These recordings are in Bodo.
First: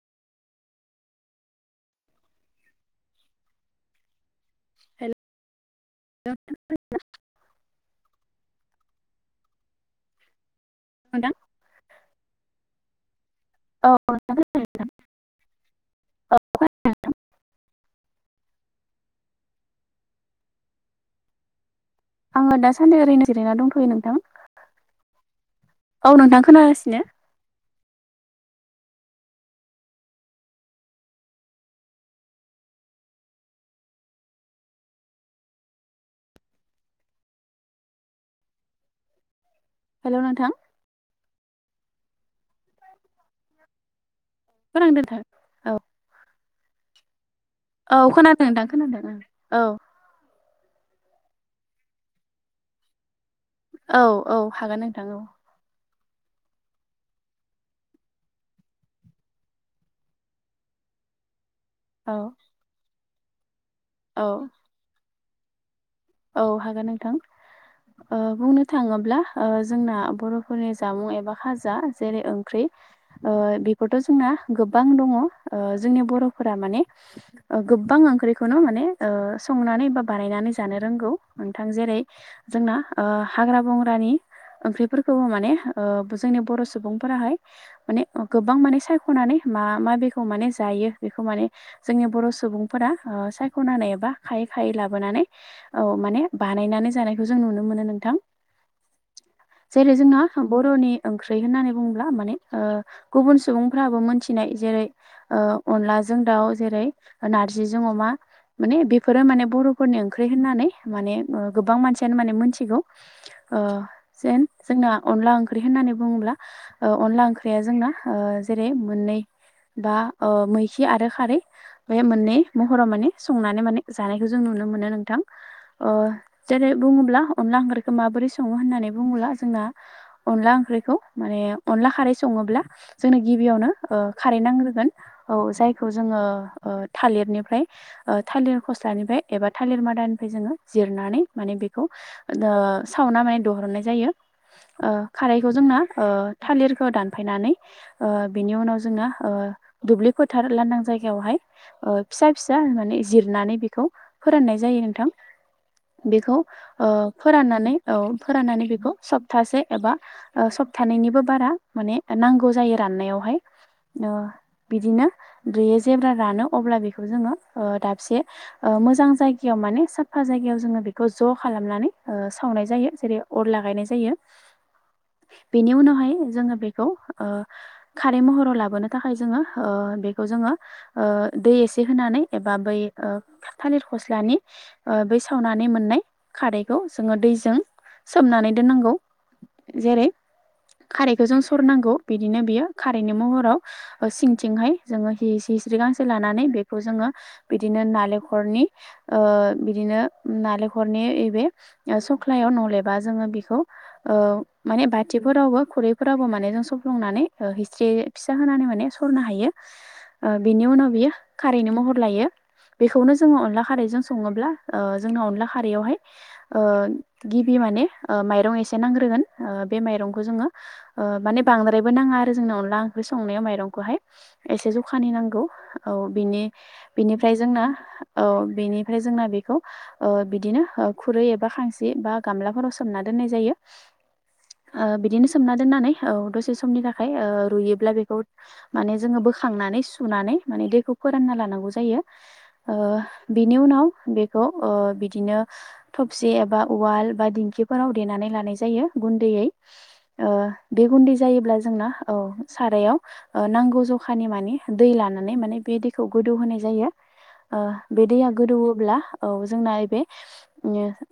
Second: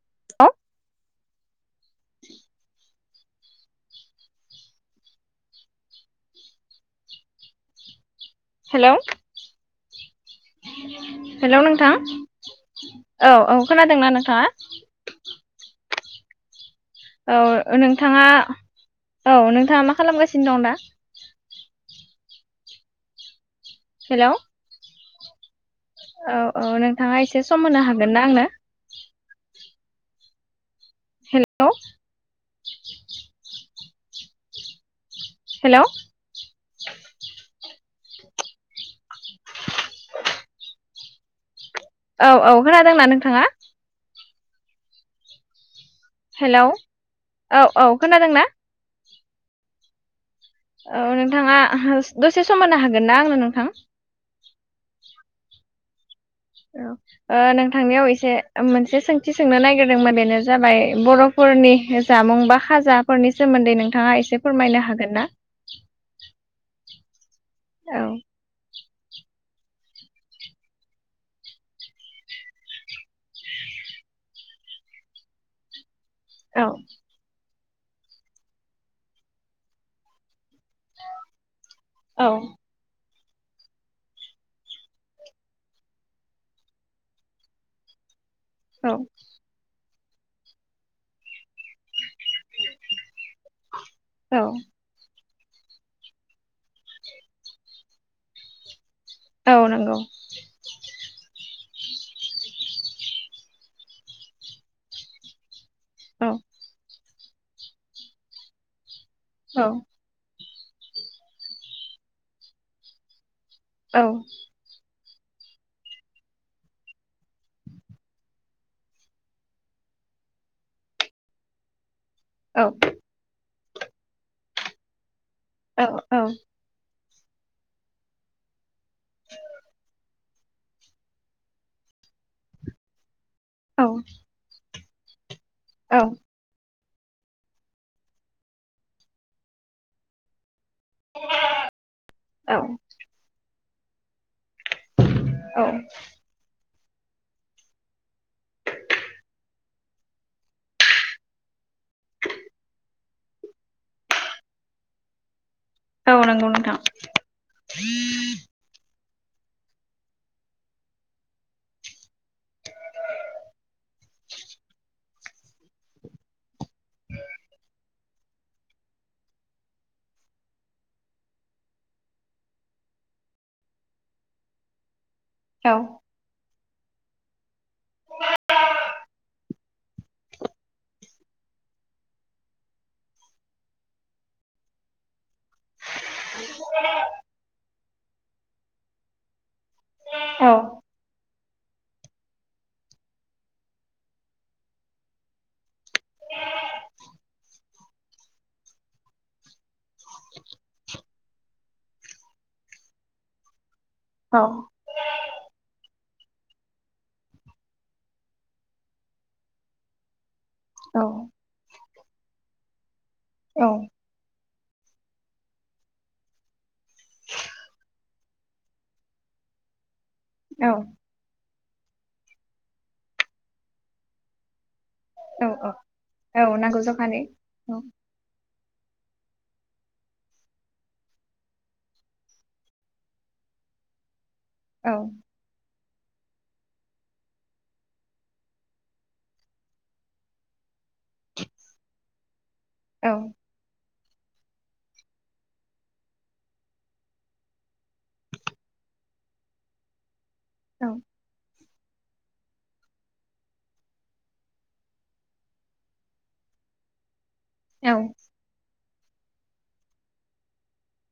[unintelligible] हेल' [unintelligible] हेलौ। नोंथां हेल' नोंथां औ औ खोनादोंना नोंथां नोंथाङा? खोनादों औ नोंथाङा औ नोंथाङा मा खालामगासिनो दं दा? आङो दासान्दि ओरैनो जिरायना दंथ'यो नोंथां। हेलौ औ नोंथां औ खोनागासिनो नोंथाङा एसे सम होनो हागोन ना आंनो? हेल' हेलौ हेलौ' नोंथां औ औ खोनादोंना नोंथाङा फोरां दोनथार औ हेल' औ औ खोनादों ना नोंथां खोनादों औ औ नोंथाङा दसे सम होननो हागोन ना आंनो नोंथां। औ औ हागोन नोंथां औ ओ नों थांनायाव एसे मोनसे सोंथि सोंनो नागिरदोंमोन बेनो जाबाय बर' फोरनि औ जामुं बा खाजाफोरनि सोमोन्दै नोंथाङा औ एसे फोरमायनो हागोन ना? औ हागोन नोंथां औ ओ बुंनो थाङोब्ला ओ जोंना बर'फोरनि जामुं एबा खाजा जेरै ओंख्रि ओ बेफोरथ' जोंना गोबां दङ ओ जोंनि बर'फोरा औ माने गोबां ओंख्रिखौनो माने ओ संनानै बा बानायनानै जानो रोंगौ नोंथां जेरै औ जोंना ओ हाग्रा बंग्रानि ओंख्रिफोरखौबो माने ओ जोंनि बर' सुबुंफोराहाय माने गोबां माने औ सायख'नानै मा मा बेखौ माने जायो बेखौ माने जोंनि बर' सु सुबुंफोरा सायख'नानै एबा खायै खायै लाबोनानै औ माने बानायनानै जानायखौ जों नुनो मोनो नोंथां। औ औ जेरै नंगौ जोंना बर'नि ओंख्रि यै होननानै बुंङोबब्ला माने ओ गुबुन सुबुंफ्राबो मोनथिनाय जेरै ओ अनलाजों औ दाउ जेरै नारजिजों अमा माने बेफोरो माने औ बर'फोरनि ओंख्रि होननानै माने ओ गोबां मानसियानो माने मोनथिगौ ओ औ जेन जोंना अनला ओंख्रि होननानै बुङोब्ला ओ अनला ओंख्रिया जोंना ओ जेरै मोननै बा ओ मैखि आरो खारै बे मोननै औ महराव माने संनानै माने जानायखौ जों नुनो मोनो नोंथां। औ अ जेरै बुङोब्ला अनला ओंख्रिखौ माबोरै सङो होननानै बुङोबला जोंना अनला ओंख्रिखौ माने अनला खारै स ङोब्ला जोंनो औ ओ खारै नागोरोगोन औ जायखौ औ जोङो ओ थालिरनिफ्राय ओ थालिर फस्लानिफ्राय एबा थालिर मादानिफ्राय जोङो जिरनानै माने बेखौ ओ औ सावना माने दिहरनाय जायो। ओ खारैखौ जोंना ओ थालिर खो दानफायनानै ओ बिनि उनाव जोङो ओ दुब्लि फोथार लांदां जायगायावहाय ओ फिसा फिसा माने जिरनानै बेखौ फोराननाय जायो नोंथां। औ बेखौ नंगौ नोंथां ओ फोराननानै औ फोराननानै बेखौ सब तासे एबा ओ सप्तानैनिबो बारा माने नांगौ जायो राननायावहाय ओ बिदिनो बैयो जेब्ला रानो अब्ला बेखौ जोङो ओ दाबसे ओ मोजां जायगायाव माने स फा जायगायाव जोङो बेखौ ज' खालामनानै ओ सावनाय जायो जेरै अर ला गायनाय जायो। [inaudible] बेनि उनावहाय जोङो बेखौ ओ खारै महराव लाबोनो थाखाय जोङो ओ बेखौ जोङो ओ दै एसे होनानै एबा बै ओ थालिर फस्लानि ओ बै सावनानै मोननाय खारैखौ जोङो दैजों सोमनानै दोननांगौ जेरै औ खारैखौ जों सं रनांगौ बिदिनो बियो खारैनि महाराव ओ सिथिजाय जों नों जि गांसे लानानै बेखौ जोङो बिदिनो नालेंखरनि ओ बिदिनो नालेंखरनि बेबे सख्लायाव नंलेबा जोङो बेखौ ओ औ माने बाथिफोरावबो खुरै [unintelligible] माने जों सबफ्लंनानै ओ हिस्रि फिसा होनानै माने ओ। बिनि उनाव औ बियो खारैनि महर लायो। बेखौनो जों अनला औ खारैजों सङोब्ला ओ जोंना अनला खारयावहाय गिबि माने ओ माइरं एसे नांग्रोगोन। ओ बे माइरंखौ जोङो औ ़ माने बांद्रायबो नाङा आरो जोंनो अनला ओंख्रि संनायाव माइरंखौहाय एसे [unintelligible] [unintelligible] नांगौ औ बिनि- नांगौ जखानि बिनिफाय जोंना औ औ बिनिफ्राय जोंना बेखौ ओ बिदिनो खुरै एबा खांसि बा गामलाफोराव सोमना दोननाय जायो। ओ औ बिदिनो सोमना दोननानै औ दसे समनि थाखाय ओ रुयोब्ला, बेखौ माने जोङो बोखांनानै सुनानै माने दैखौ फोरानना लानांगौ जायो। ओ औ बेनि उनाव बे [unintelligible] ओ बिदिनो थबसि एबा उवाल बा दिंखिफोराव देनानै लानाय जायो। [unintelligible] ओ बे औ गुन्दै जायोब्ला [unintelligible] औ सारायाव ओ नांगौ जखानि मानि दै लानानै, माने बे दैखौ माने गोदौ होनाय [unintelligible] बे दैया गोदौब्ला औ जोंना ओइबे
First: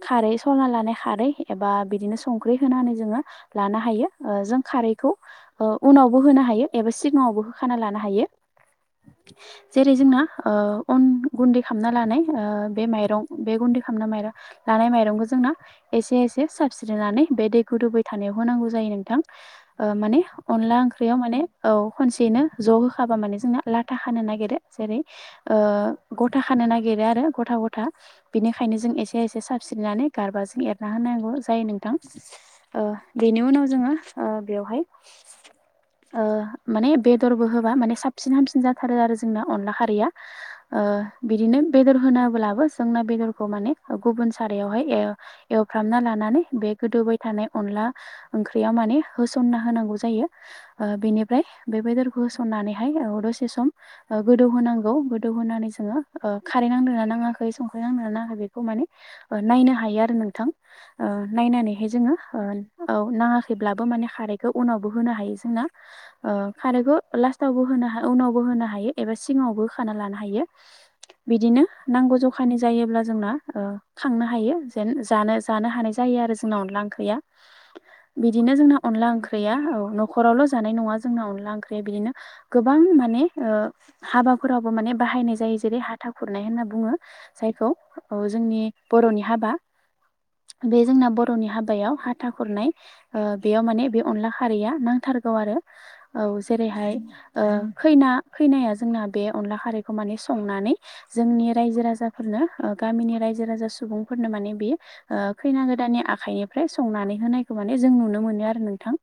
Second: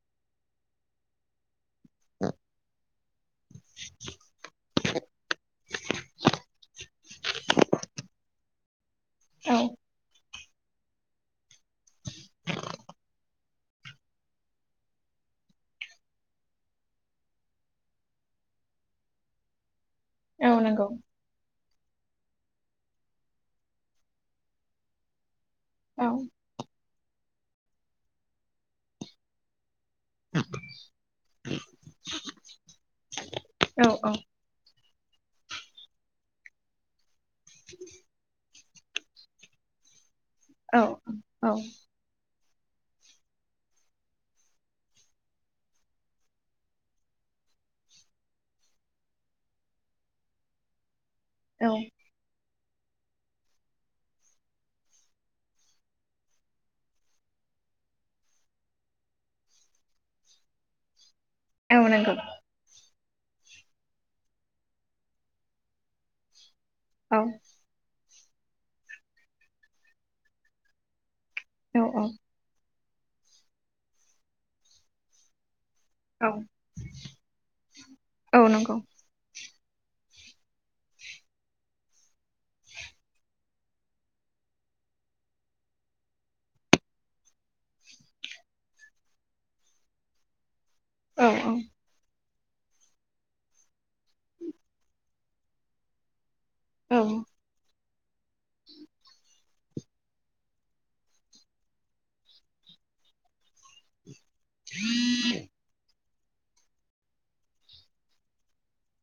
खारै सरना लानाय खारै एबा बिदिनो संख्रि होनानै जोङो लानो हायो। ओ जों खारैखौ ओ उनावबो होनो हायो एबा सिगाङावबो होखाना लानो हायो। औ जेरै जोंना ओ अन गुन्दै खालामाना लानाय ओ दं बे गुन्दै खालाम माइ लानाय माइरंखौ जोंना एसे एसे साबस्रिनानै बे दै गोदौ [unintelligible] थानायाव होनांगौ जायो नोंथां माने औ अनला नंगौ ओंख्रियाव माने औ खनसेयैनो ज' होखाबा माने जोंना लाथा खानो नागिरो जेरै ओ औ गथा खानो नागिरो आरो गथा -गथा बिनिखायनो जों एसे -एसे [unintelligible] [unintelligible] गारबाजों एरना होनांगौ जायो नोंथां ओ बेनि उनाव औ औ जोङो ओ बेवहाय ओ माने बेदरबो होबा माने साबसिन हामसिन [unintelligible] थारो आरो जोंना अनला खरिआ। औ ओ औ बिदिनो बेदर होना होब्ला जोंना बेदरखौ माने गुबुन सारायावहाय एव-एवफ्रामना लानानै बे गोदौबाय थानाय [unintelligible] [unintelligible] ओंख्रिया माने होसोना होनांगौ जायो ओ बिनिफ्राय बे बेदर होसनानैहाय औ दसे सम गोदौ होनांगौ गोदौ होनानै जोङो ओ खारै नांदोंना नाङा ओंखै संख्रि नांङाखै बेखौ माने नायनो हायो आरो नोंथां। ओ औ नायनानैहाय जोङो नंगौ औ ओ औ नाङाखैब्लाबो माने खारैखौ उनावबो होनो हायो जोंना ओ खारैखौ लास्टावबो होनो ह- उनावबो होनो हायो एबा सिङावबो होखाना लानो हायो। बिदिनो औ नांगौ जखानि जायोब्ला जोंना ओ खांनो हायो जेन जानो जानो हानाय जायो औ आरो जोंना अनला ओंख्रिआ औ बिदिनो नंगौ जोना अनला ओंख्रिआ गैया औ नखरआवल' जानाय नङा जोंना, अनला ओंख्रिया बिदिनो गोबां माने ओ हाबा फोरावबो माने बाहायनाय जायो जेरै हाथा खुरनाय होनना बुङो। जायखौ अ जोंनि बर'नि हाबा। बे जोंना औ बर'नि औ हाबायाव [unintelligible] [unintelligible] खुरनाय ओ बेयाव माने बे अनला खारैया नांथारगौ आरो औ। जेरैहाय ओ खैना-खैनाया जोंना बे अनला खारैखौ माने संनानै जोंनि रायजो -राजा [unintelligible] गामिनि रायजो- राजा सुबुंफोरनो माने बे ओ खैना गोदान आखाइनिफ्राय संनानै होनायखौ माने जों नुनो मोनो आरो नोंथां।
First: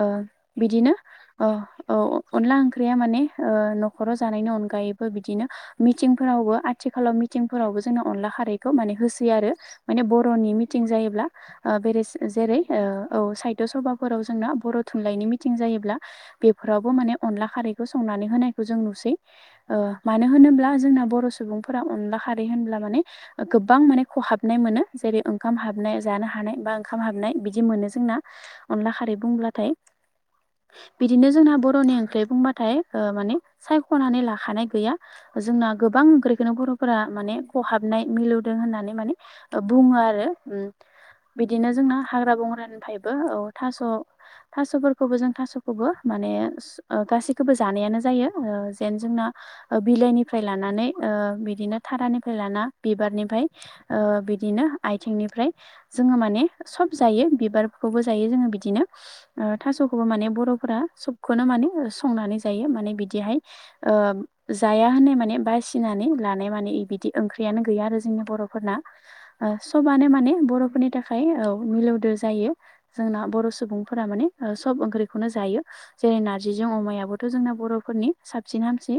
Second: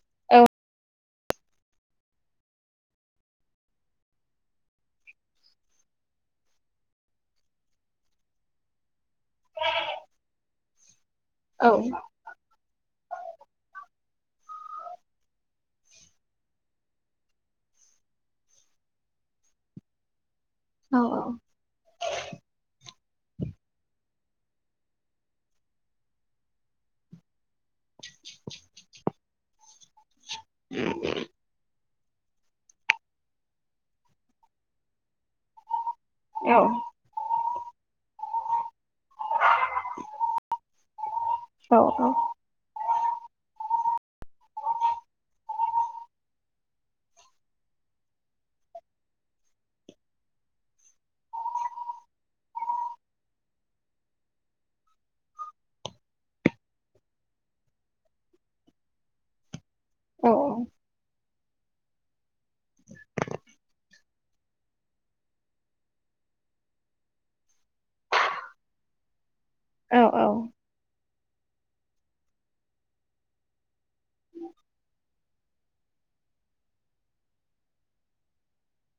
ओ औ बिदिनो औ औ अनला ओंख्रिया माने ओ न'खराव जानायनि अनगायैबो बिदिनो मिथिं [unintelligible] आथिखालाव मिथिंफोरावबो जोंनो अनला खारैखौ माने [unintelligible] [unintelligible] आरो माने बर'नि मिथिं जायोब्ला औ जेरै औ साइथ' सबा [unintelligible] जोंना बर' थुनलाइनि मिथिं जायोब्ला बेफोरावबो माने अनला खारैखौ संनानै होनायखौ जों [unintelligible] मोनसै मानो होनोब्ला जोंना बर' सुबुं अनला खारै होनब्ला माने गोबां माने खहाबनाय मोनो। जेरै ओंखाम हाबनाय जानो हानाय बा ओंखाम हाबनाय बिदि मोनो। जोंना अला खारै बुंब्लाथाय बिदिनो जोंना बर'नि ओंख्रि बुंबाथाय ओ माने सायख'नानै लाखानाय गैया जोंना गोबां बेखौनो बर'फोरा माने खहाबनाय मिलौदों होननानै माने बुङो आरो उम औ बिदिनो जोंना हाग्रा बंग्रानिफ्रायबो औ थास' थास'फोरखौबो जों थास'खौबो माने ओ गासैखौबो जानायानो जायो ओ जेन जोंना बिलाइनिफ्राय लानानै ओ बिदिनो थारानिफ्राय लाना बिबारनिफ्राय ओ बिदिनो आथिंनिफ्राय जोङो माने सब जायो बिबारखौबो जायो जोङो बिदिनो ओ थास'खौबो माने बर'फोरा सब खौनो माने संनानै जायो माने बिदिहाय ओ जाया होननाय माने बास फिनानै लानाय माने बिदि ओंख्रियानो गैया आरो जोंनि बर'फोरना ओ सबानो माने बर'फोरनि थाखाय औ मिलौदो जायो जोंना बर' सुबुंफोरा माने ओ सब ओंख्रिखौनो जायो जेरै नारजिजों अमायाबोथ' जोंना बर'फोरनि साबसिन हामसिन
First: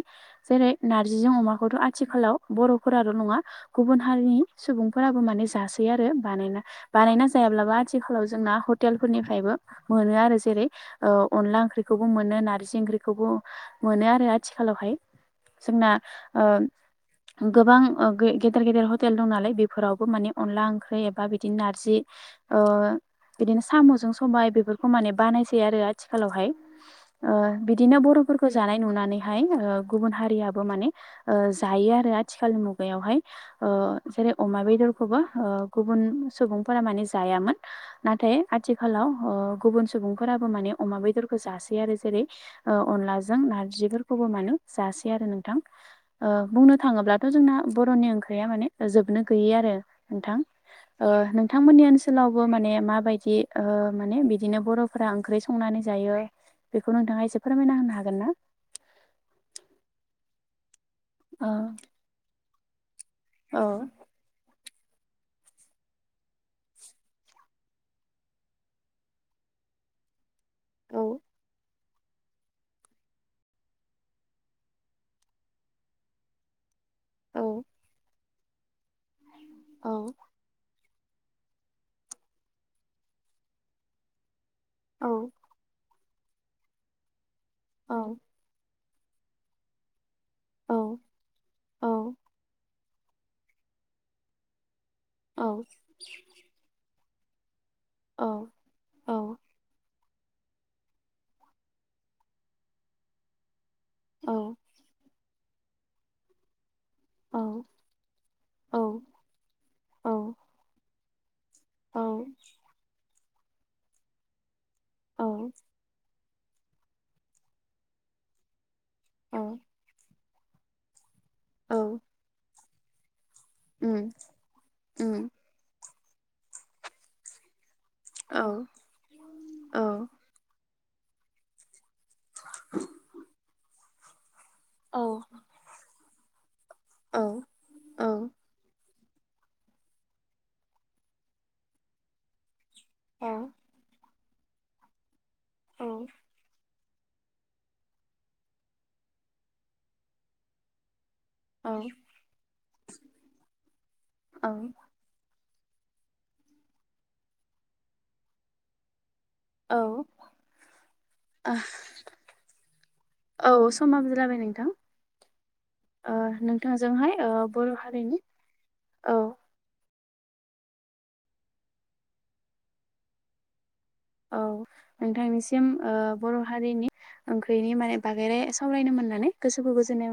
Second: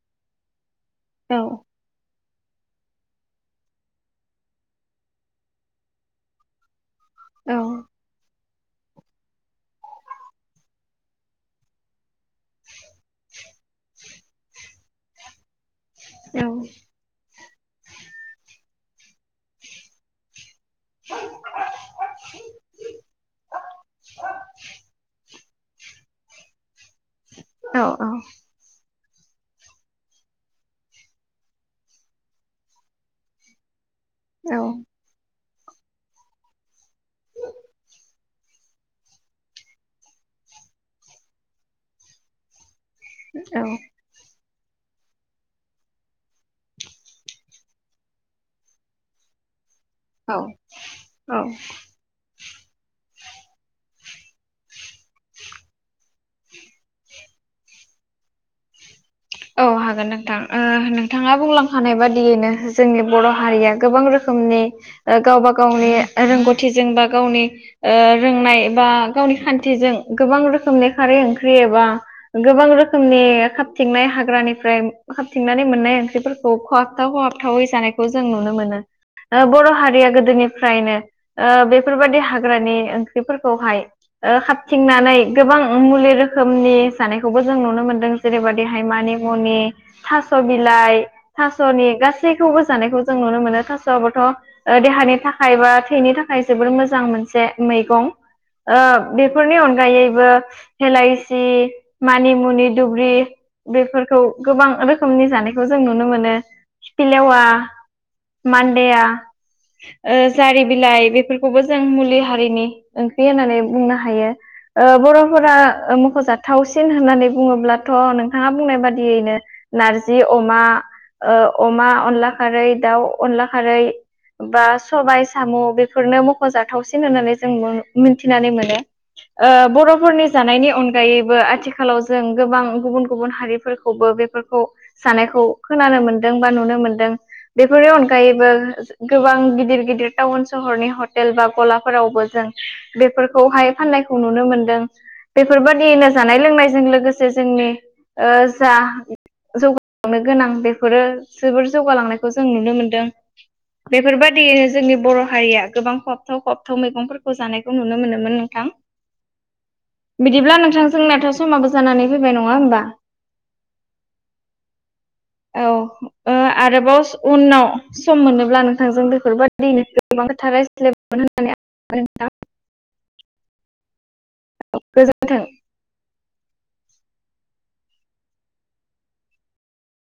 जेरै नारजिजों अमा आथिखालाव बर'फोराल' नङा गुबुन हारिनि सुबुंफोराबो माने जासै आरो बानायना बानायना जायाब्लाबो आथिखालाव जोंना हटेल फोरनिफ्रायबो मोनो आरो जेरै ओ अनला ओंख्रिखौ मोनो नारजि ओंख्रिखौबो मोनो आरो आथिखालावहाय जोंना ओ गोबां गेदेर गेदेर हटेल दं नालाय बेफोरावबो माने अनला ओंख्रि एबा बिदि नारजि ओ बिदिनो सामजों सबाय बेफोरखौ बानाय यो आरो आथिखालावहाय ओ औ बिदिनो औ बर'फोरखौ जानाय नुनानै ओ गुबुन हारियाबो माने ओ जायो आरो आथिखालनि मुगायावहाय ओ जेरै औ अमा बेदर खौबो ओ गुबुन सुबुंफोरा माने जायामोन नाथाय आथिखालाव ओ गुबुन सुबुंफोराबो माने अमा बेदरखौ जासै आरो जेरै ओ अनलाजों नारजिफोरखौबो मानो जासै आरो नोंथां ओ बुंनो थाङोब्लाथ' जोंना बर'नि ओंख्रिया माने जोबनो गैयै आरो औ नोंथां ओ औ नोंथांमोननि ओनसोलाव आवबो माने माबायदि ओ माने बिदिनो बर'फोरा ओंख्रि संनानै जायो बेखौ नोंथाङा एसे फोरमायना होनो हागोन ना औ हागोन नोंथां ओ नोंथाङा ओ बुंलांखानाय बादियैनो जोंनि बर' औ हारिया गोबां रोखोमनि गावबा गावनि रोंगौथिजों बा गावनि ओ रोंनाय बा गावनि खान्थिजों गोबां रोखोमनि औ खारै ओंख्रि एबा गोबां रोखोमनि हाबथिंनाय हाग्रानिफ्राय हाबथिंनानै मोननाय ओंख्रिफोरखौ खहाबथाव औ खहाबथावै जानायखौ जों नुनो मोनो बर' औ हारिया गोदोनिफ्रायनो ओ बेफोरबायदि हाग्रानि ओंख्रिफोरखौहाय ओ हाब औ थिंनानै गोबां मुलि रोखोमनि जानायखौबो जों नुनो औ मोनदों जेरैबायदि हाइ माने मुनि थास' औ बिलाइ थ'नि औ गासैखौबो जानायखौ जों नुनो मोनो थास'आबोथ ओ' देहानि औ थाखाय औ बा थैनि थाखाय जोबोर मोजां मोनसे मैगं ओ औ बेफोरनि अनगायै बो हेलायसि मानि मुनि दुब्रि बे खौ गोबां रोखोमनि जानायखौ जों नुनो मोनो औ खिफिलेवा औ मान्देया ओ जारि बिलाइ बे बेखौबो जों मुलि औ हारिनि ओंख्रि होननानै बुंनो हायो ओ औ बर'फोरा ओ मख'जाथावसिन होननानै बुङोब्लाथ' नोंथाङा बुंनाय बादि यैनो नारजि अमा, ओ अमा, औ अनला खारै दाउ, अनला खारै उम बा सबाय उम साम' बेफोरनो मख'जाथावसिन होननानै जों औ मिथिनानै मोनो। ओ औ बर'फोरनि जानायनि अनगायैबो आथिखा आथिखालाव जों गोबां गुबुन-गुबुन हारिफोरखौबो बेफोरखौ औ जानायखौ खोनानो मोन दों बा नुनो मोनदों औ बेफोरनि औ अनगायैबो गोबां गिदिर गिदिर टाउन सहरनि हटेल बा गलाफोरावबो जों बेफोरखौहाय फाननायखौ नुनो मोनदों बेफोरबायदियनो जानाय लोंनायजों लोगो लोगोसे जोंनि ओ जा जौगालांनो गोनां बेफोरो जोबोर जौगालांनायखौ जों नुनो मोनदों। औ बेफोरबादियैनो जोंनि बर' हारिया गोबां खहाबथाव खहाबथाव मैगंफोरखौ जानायखौ नुनो मोनोमोन नोंथां औ बिदिब्ला नोंथां जोंनाथ' औ समाबो जानानै फैबाय नङा होमबा औ समा [unintelligible] जाबाय नोंथां औ ओ आरोबाव नोंथांजोंहाय ओ उनाव बर' हारिनि सम मोनोब्ला नोंथांजों औ बेफोरबादिनो गोबां खोथा रायज्लाय [unintelligible] होननानै औ गोजोन्थों नोंथांनिसिम ओ बर' हारिनि ओंख्रिनि माने बागेरे सावरायनो मोननानै गोसो गोजोननाय मोन